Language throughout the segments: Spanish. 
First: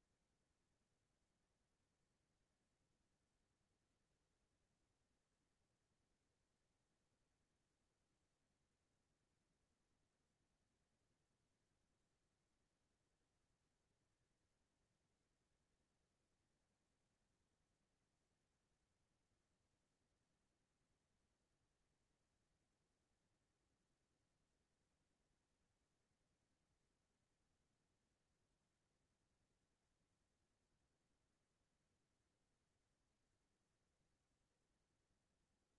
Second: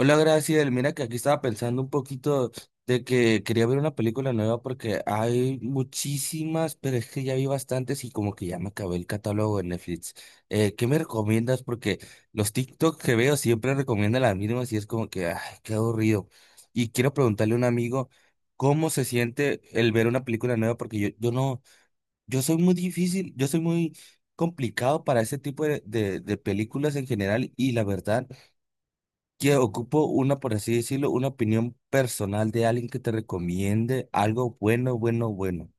Hola, Graciela. Mira que aquí estaba pensando un poquito de que quería ver una película nueva porque hay muchísimas, pero es que ya vi bastantes y como que ya me acabé el catálogo de Netflix. ¿Qué me recomiendas? Porque los TikTok que veo siempre recomiendan las mismas y es como que, ay, qué aburrido. Y quiero preguntarle a un amigo cómo se siente el ver una película nueva porque yo no, yo soy muy difícil, yo soy muy complicado para ese tipo de películas en general, y la verdad que ocupo una, por así decirlo, una opinión personal de alguien que te recomiende algo bueno, bueno, bueno.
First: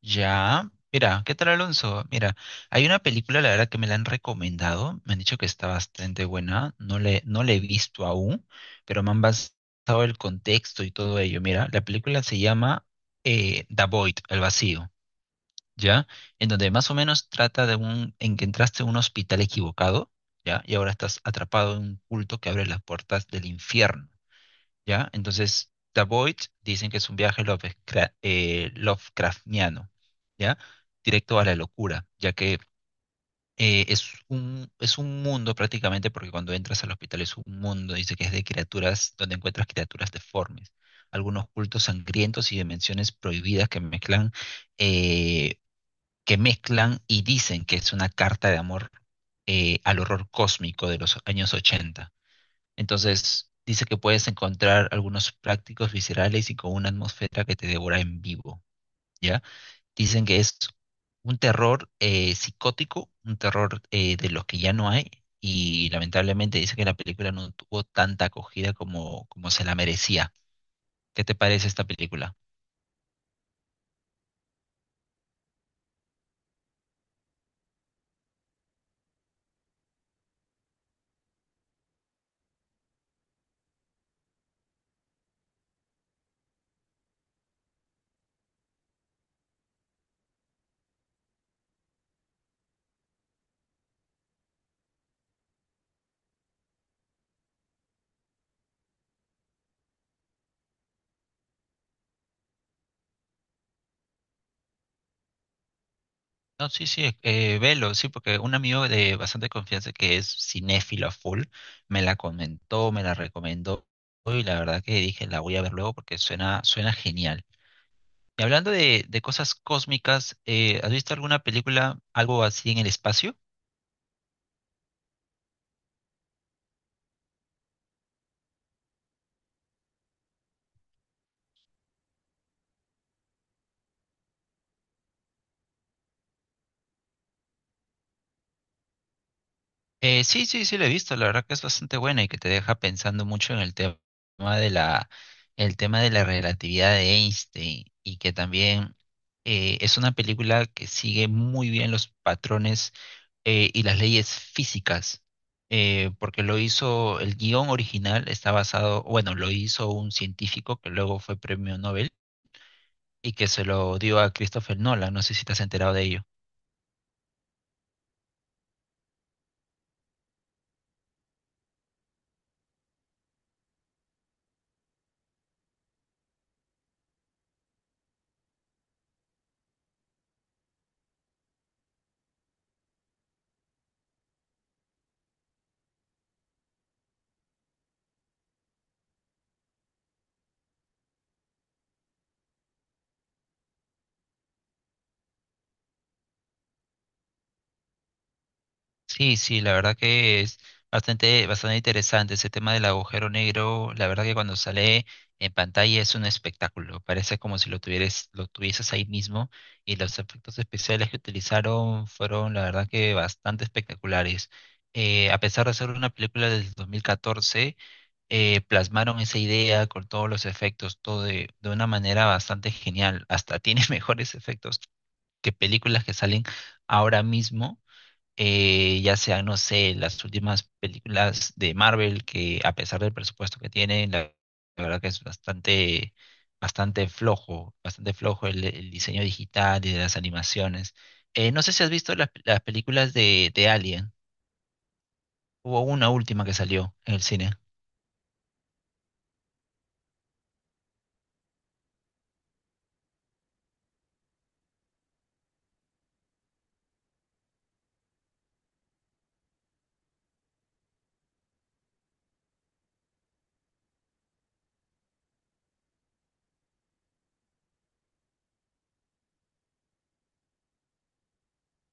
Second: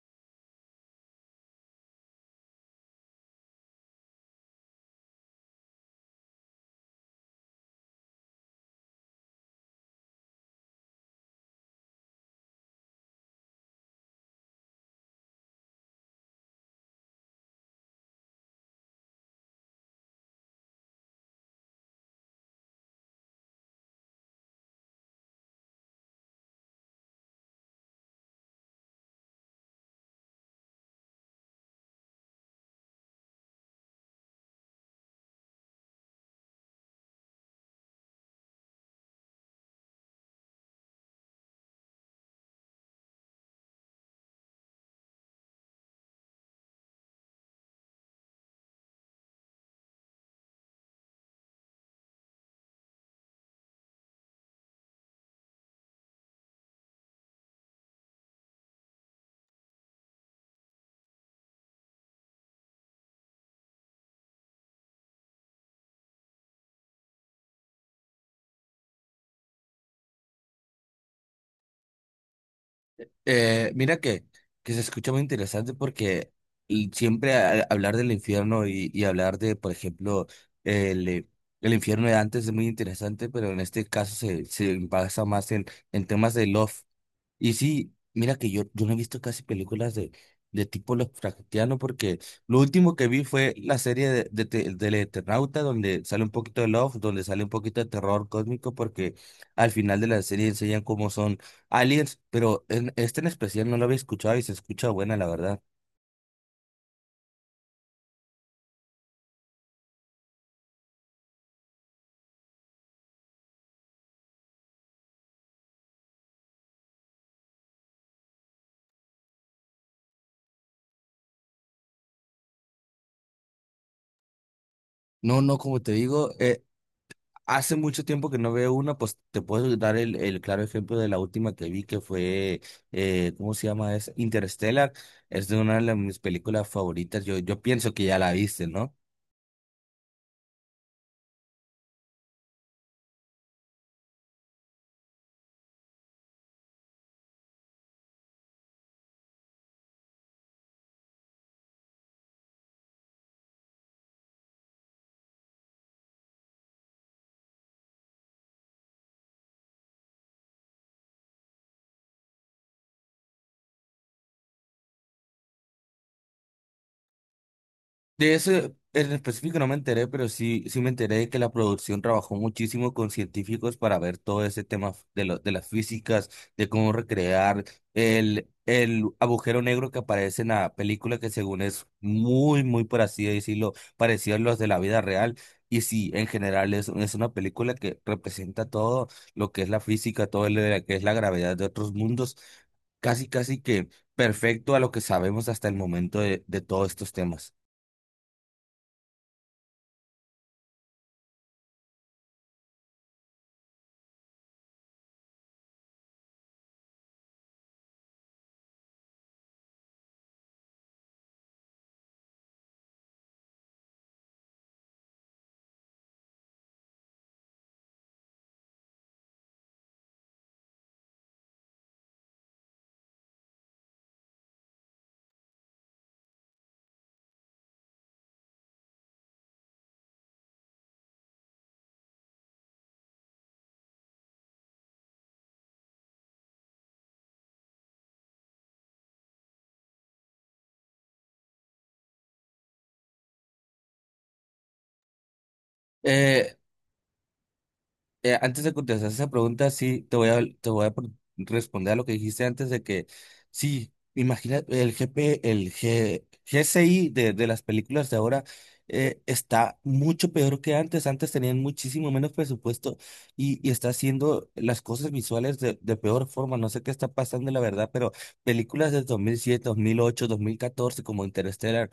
Ya, mira, ¿qué tal Alonso? Mira, hay una película, la verdad que me la han recomendado, me han dicho que está bastante buena, no la he visto aún, pero me han basado el contexto y todo ello. Mira, la película se llama The Void, El Vacío, ¿ya? En donde más o menos trata de un, en que entraste a un hospital equivocado, ¿ya? Y ahora estás atrapado en un culto que abre las puertas del infierno. ¿Ya? Entonces, The Void dicen que es un viaje Lovecraftiano, ¿ya? Directo a la locura, ya que es un mundo prácticamente, porque cuando entras al hospital es un mundo, dice que es de criaturas, donde encuentras criaturas deformes, algunos cultos sangrientos y dimensiones prohibidas eh, que mezclan y dicen que es una carta de amor al horror cósmico de los años 80. Entonces, dice que puedes encontrar algunos prácticos viscerales y con una atmósfera que te devora en vivo, ¿ya? Dicen que es un terror psicótico, un terror de los que ya no hay, y lamentablemente dice que la película no tuvo tanta acogida como, como se la merecía. ¿Qué te parece esta película? Mira que se escucha muy interesante porque y siempre hablar del infierno y hablar de, por ejemplo, el, eh, el infierno de antes es muy interesante, pero en este caso se basa más en temas de love. Y sí, mira que yo no he visto casi películas de tipo Lovecraftiano porque lo último que vi fue la serie del Eternauta donde sale un poquito de love, donde sale un poquito de terror cósmico porque al final de la serie enseñan cómo son aliens, pero en este, en especial, no lo había escuchado y se escucha buena, la verdad. No, sí, sí, velo, sí, porque un amigo de bastante confianza que es cinéfilo a full me la comentó, me la recomendó y la verdad que dije la voy a ver luego porque suena, suena genial. Y hablando de cosas cósmicas, ¿has visto alguna película, algo así en el espacio? No, no, como te digo, hace mucho tiempo que no veo una, pues te puedo dar el claro ejemplo de la última que vi, que fue, ¿cómo se llama? Es Interstellar. Es de una de mis películas favoritas. Yo pienso que ya la viste, ¿no? Sí, sí, sí, la he visto, la verdad que es bastante buena y que te deja pensando mucho en el tema de la, el tema de la relatividad de Einstein y que también es una película que sigue muy bien los patrones y las leyes físicas, porque lo hizo, el guión original está basado, bueno, lo hizo un científico que luego fue premio Nobel y que se lo dio a Christopher Nolan, no sé si te has enterado de ello. De eso en específico no me enteré, pero sí, sí me enteré de que la producción trabajó muchísimo con científicos para ver todo ese tema de las físicas, de cómo recrear el agujero negro que aparece en la película, que según es muy, muy, por así decirlo, parecido a los de la vida real. Y sí, en general es una película que representa todo lo que es la física, todo lo que es la gravedad de otros mundos, casi, casi que perfecto a lo que sabemos hasta el momento de todos estos temas. Sí, sí, la verdad que es bastante, bastante interesante ese tema del agujero negro. La verdad que cuando sale en pantalla es un espectáculo. Parece como si lo tuvieras, lo tuvieses ahí mismo. Y los efectos especiales que utilizaron fueron, la verdad que bastante espectaculares. A pesar de ser una película del 2014, plasmaron esa idea con todos los efectos, de una manera bastante genial. Hasta tiene mejores efectos que películas que salen ahora mismo, ya sea no sé, las últimas películas de Marvel, que a pesar del presupuesto que tienen, la verdad que es bastante, bastante flojo el diseño digital y de las animaciones. No sé si has visto las películas de Alien. Hubo una última que Eh, salió en el cine. Antes de contestar esa pregunta, sí, te voy a responder a lo que dijiste antes de que, sí, imagina el G P el G- GCI de las películas de ahora, está mucho peor que antes. Antes tenían muchísimo menos presupuesto y está haciendo las cosas visuales de peor forma. No sé qué está pasando, la verdad, pero películas de dos mil siete, 2008, 2014, como Interstellar,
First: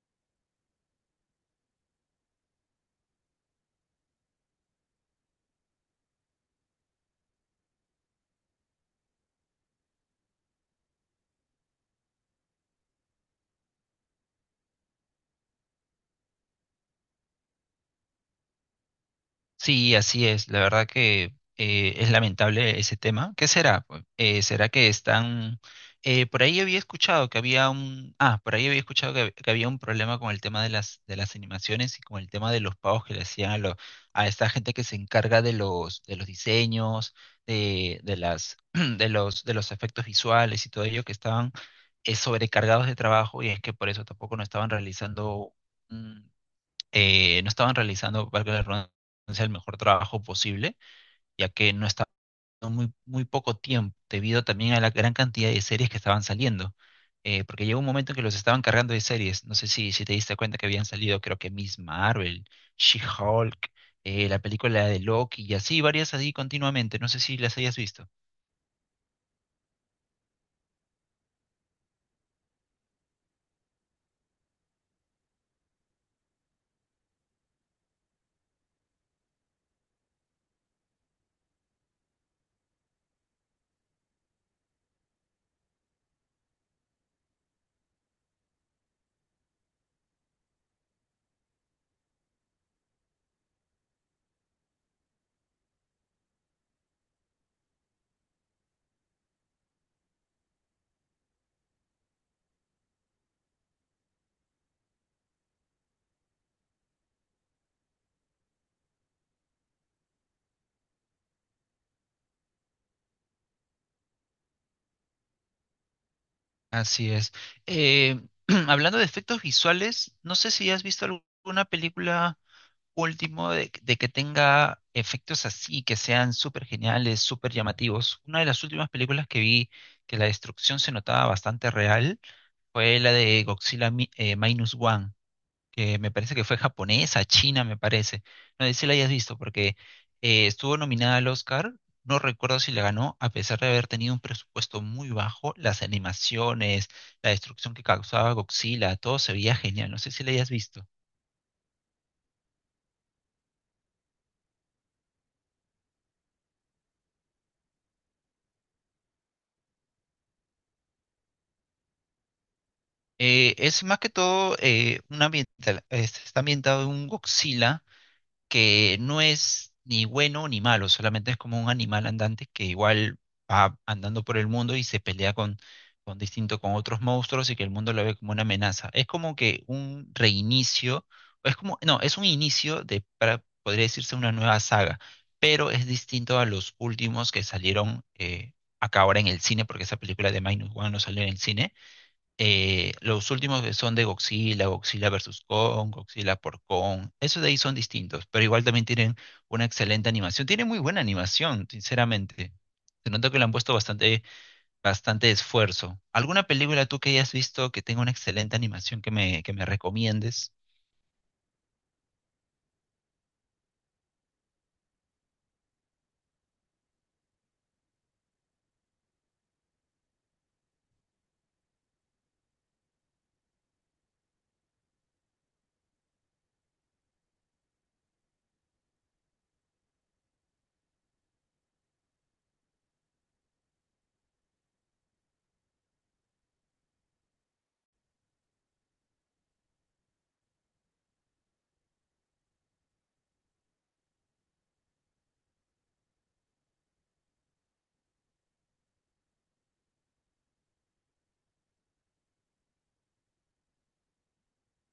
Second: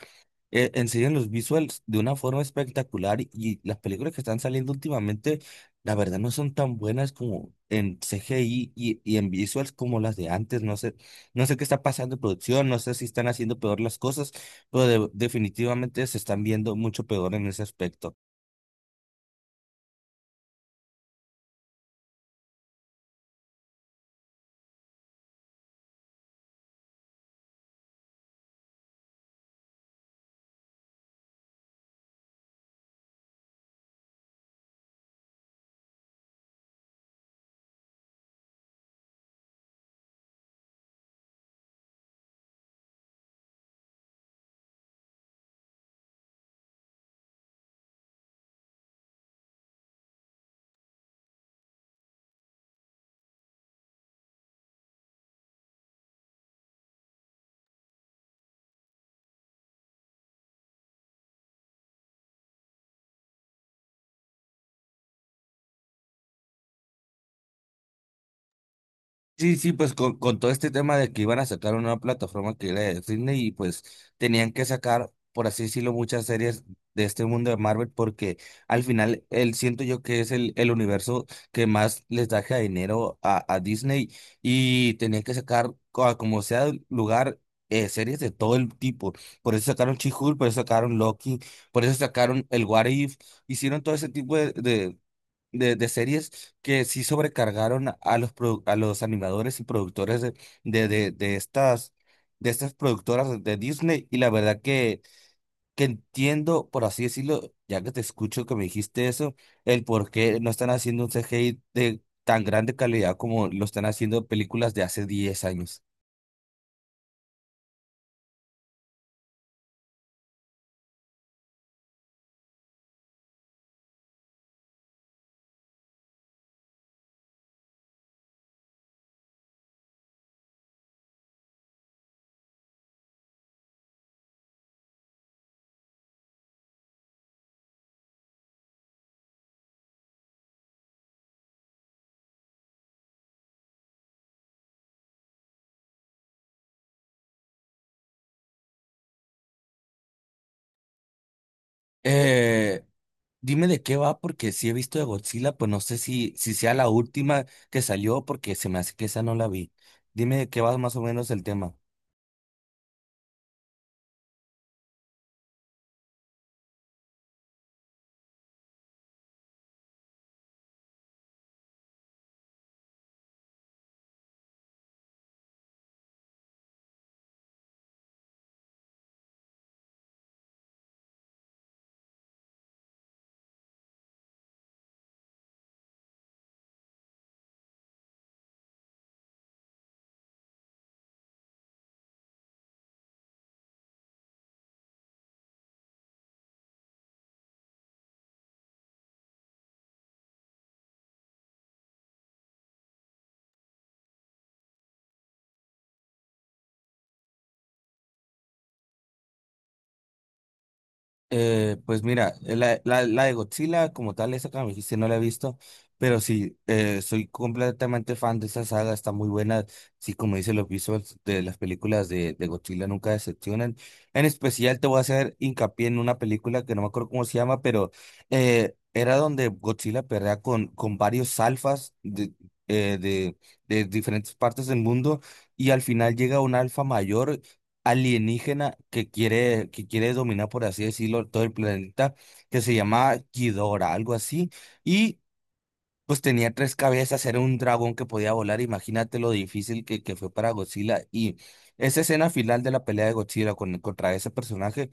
enseñan los visuals de una forma espectacular, y las películas que están saliendo últimamente la verdad no son tan buenas como en CGI y en visuals como las de antes. No sé, no sé qué está pasando en producción, no sé si están haciendo peor las cosas, pero definitivamente se están viendo mucho peor en ese aspecto. Sí, así es. La verdad que es lamentable ese tema. ¿Qué será, pues? ¿Será que están... por ahí había escuchado que había un... Ah, por ahí había escuchado que había un problema con el tema de de las animaciones y con el tema de los pagos que le hacían a esta gente que se encarga de de los diseños, de las, de los efectos visuales y todo ello que estaban sobrecargados de trabajo y es que por eso tampoco no estaban realizando no estaban realizando, valga la redundancia, el mejor trabajo posible, ya que no estaban muy, muy poco tiempo, debido también a la gran cantidad de series que estaban saliendo. Porque llegó un momento en que los estaban cargando de series. No sé si, si te diste cuenta que habían salido, creo que Miss Marvel, She-Hulk, la película de Loki y así, varias así continuamente. No sé si las hayas visto. Sí, sí, pues con todo este tema de que iban a sacar una plataforma que era de Disney y pues tenían que sacar, por así decirlo, muchas series de este mundo de Marvel porque al final él siento yo que es el universo que más les da dinero a Disney y tenían que sacar a como sea el lugar, series de todo el tipo. Por eso sacaron She-Hulk, por eso sacaron Loki, por eso sacaron el What If, hicieron todo ese tipo de, de series que sí sobrecargaron a los animadores y productores de, de, de estas, de estas productoras de Disney. Y la verdad que, entiendo, por así decirlo, ya que te escucho que me dijiste eso, el por qué no están haciendo un CGI de tan grande calidad como lo están haciendo películas de hace 10 años. Así es. Eh, hablando de efectos visuales, no sé si has visto alguna película último de que tenga efectos así, que sean súper geniales, súper llamativos. Una de las últimas películas que vi que la destrucción se notaba bastante real fue la de Godzilla Minus One, que me parece que fue japonesa, china, me parece. No sé si la hayas visto, porque estuvo nominada al Oscar. No recuerdo si la ganó, a pesar de haber tenido un presupuesto muy bajo, las animaciones, la destrucción que causaba Godzilla, todo se veía genial. No sé si la hayas visto. Eh, Dime de qué va, porque si he visto de Godzilla, pues no sé si sea la última que salió, porque se me hace que esa no la vi. Dime de qué va más o menos el tema. Es más que todo, un ambiental, está ambientado en un Godzilla que no es ni bueno ni malo, solamente es como un animal andante que igual va andando por el mundo y se pelea con distinto con otros monstruos y que el mundo lo ve como una amenaza. Es como que un reinicio, es como, no, es un inicio de, para, podría decirse una nueva saga, pero es distinto a los últimos que salieron, acá ahora en el cine, porque esa película de Minus One no salió en el cine. Los últimos que son de Godzilla, Godzilla versus Kong, Godzilla por Kong, esos de ahí son distintos, pero igual también tienen una excelente animación. Tienen muy buena animación, sinceramente. Se nota que le han puesto bastante, bastante esfuerzo. ¿Alguna película tú que hayas visto que tenga una excelente animación que me recomiendes? Pues mira, la de Godzilla como tal, esa que me dijiste, no la he visto, pero sí, soy completamente fan de esa saga, está muy buena, sí, como dice los visuals de las películas de Godzilla nunca decepcionan. En especial te voy a hacer hincapié en una película que no me acuerdo cómo se llama, pero era donde Godzilla pelea con varios alfas eh, de, de diferentes partes del mundo y al final llega un alfa mayor alienígena que quiere dominar, por así decirlo, todo el planeta, que se llama Ghidorah, algo así, y pues tenía tres cabezas, era un dragón que podía volar. Imagínate lo difícil que fue para Godzilla, y esa escena final de la pelea de Godzilla contra ese personaje,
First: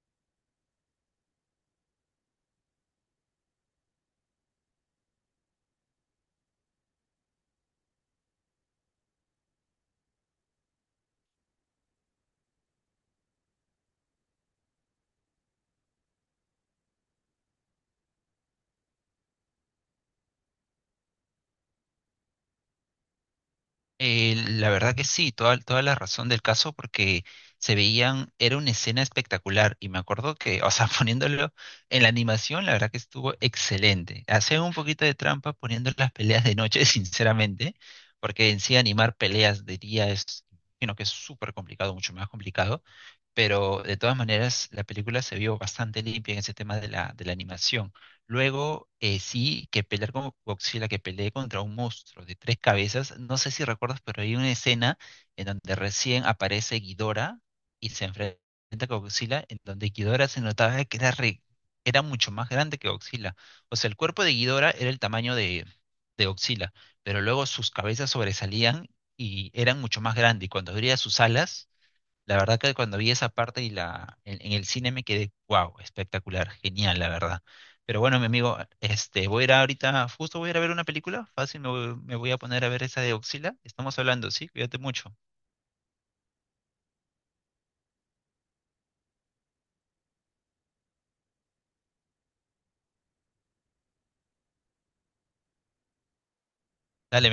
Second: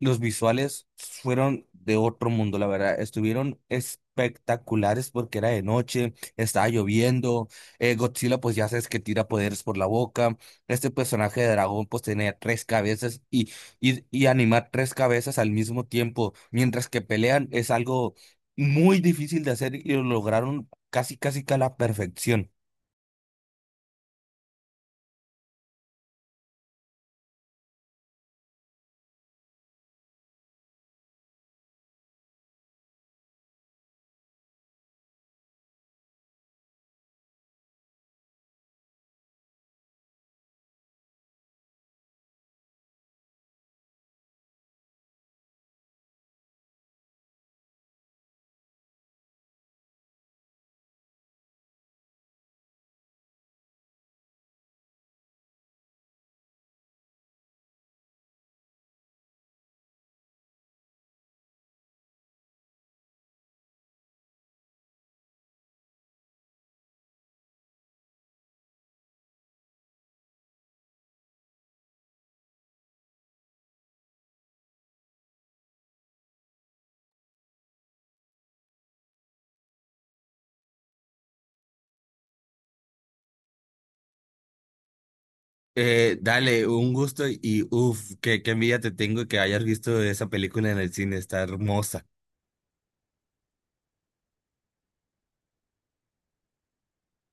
los visuales fueron de otro mundo, la verdad. Estuvieron espectaculares porque era de noche, estaba lloviendo. Godzilla, pues ya sabes que tira poderes por la boca. Este personaje de dragón, pues tenía tres cabezas y animar tres cabezas al mismo tiempo mientras que pelean es algo muy difícil de hacer y lo lograron casi, casi que a la perfección. La verdad que sí, toda, toda la razón del caso, porque se veían, era una escena espectacular y me acuerdo que, o sea, poniéndolo en la animación, la verdad que estuvo excelente. Hacían un poquito de trampa poniendo las peleas de noche, sinceramente, porque en sí animar peleas de día es, sino que es súper complicado, mucho más complicado, pero de todas maneras la película se vio bastante limpia en ese tema de de la animación. Luego, sí, que pelear con Godzilla, que pelee contra un monstruo de tres cabezas. No sé si recuerdas, pero hay una escena en donde recién aparece Ghidorah y se enfrenta con Godzilla, en donde Ghidorah se notaba que era mucho más grande que Godzilla. O sea, el cuerpo de Ghidorah era el tamaño de Godzilla, pero luego sus cabezas sobresalían y eran mucho más grandes. Y cuando abría sus alas, la verdad que cuando vi esa parte en el cine me quedé, wow, espectacular, genial, la verdad. Pero bueno, mi amigo, este, voy a ir ahorita, justo voy a ir a ver una película, fácil, me voy a poner a ver esa de Oxila. Estamos hablando, ¿sí? Cuídate mucho. Dale, un gusto y uff, qué envidia te tengo que hayas visto esa película en el cine, está hermosa. Dale,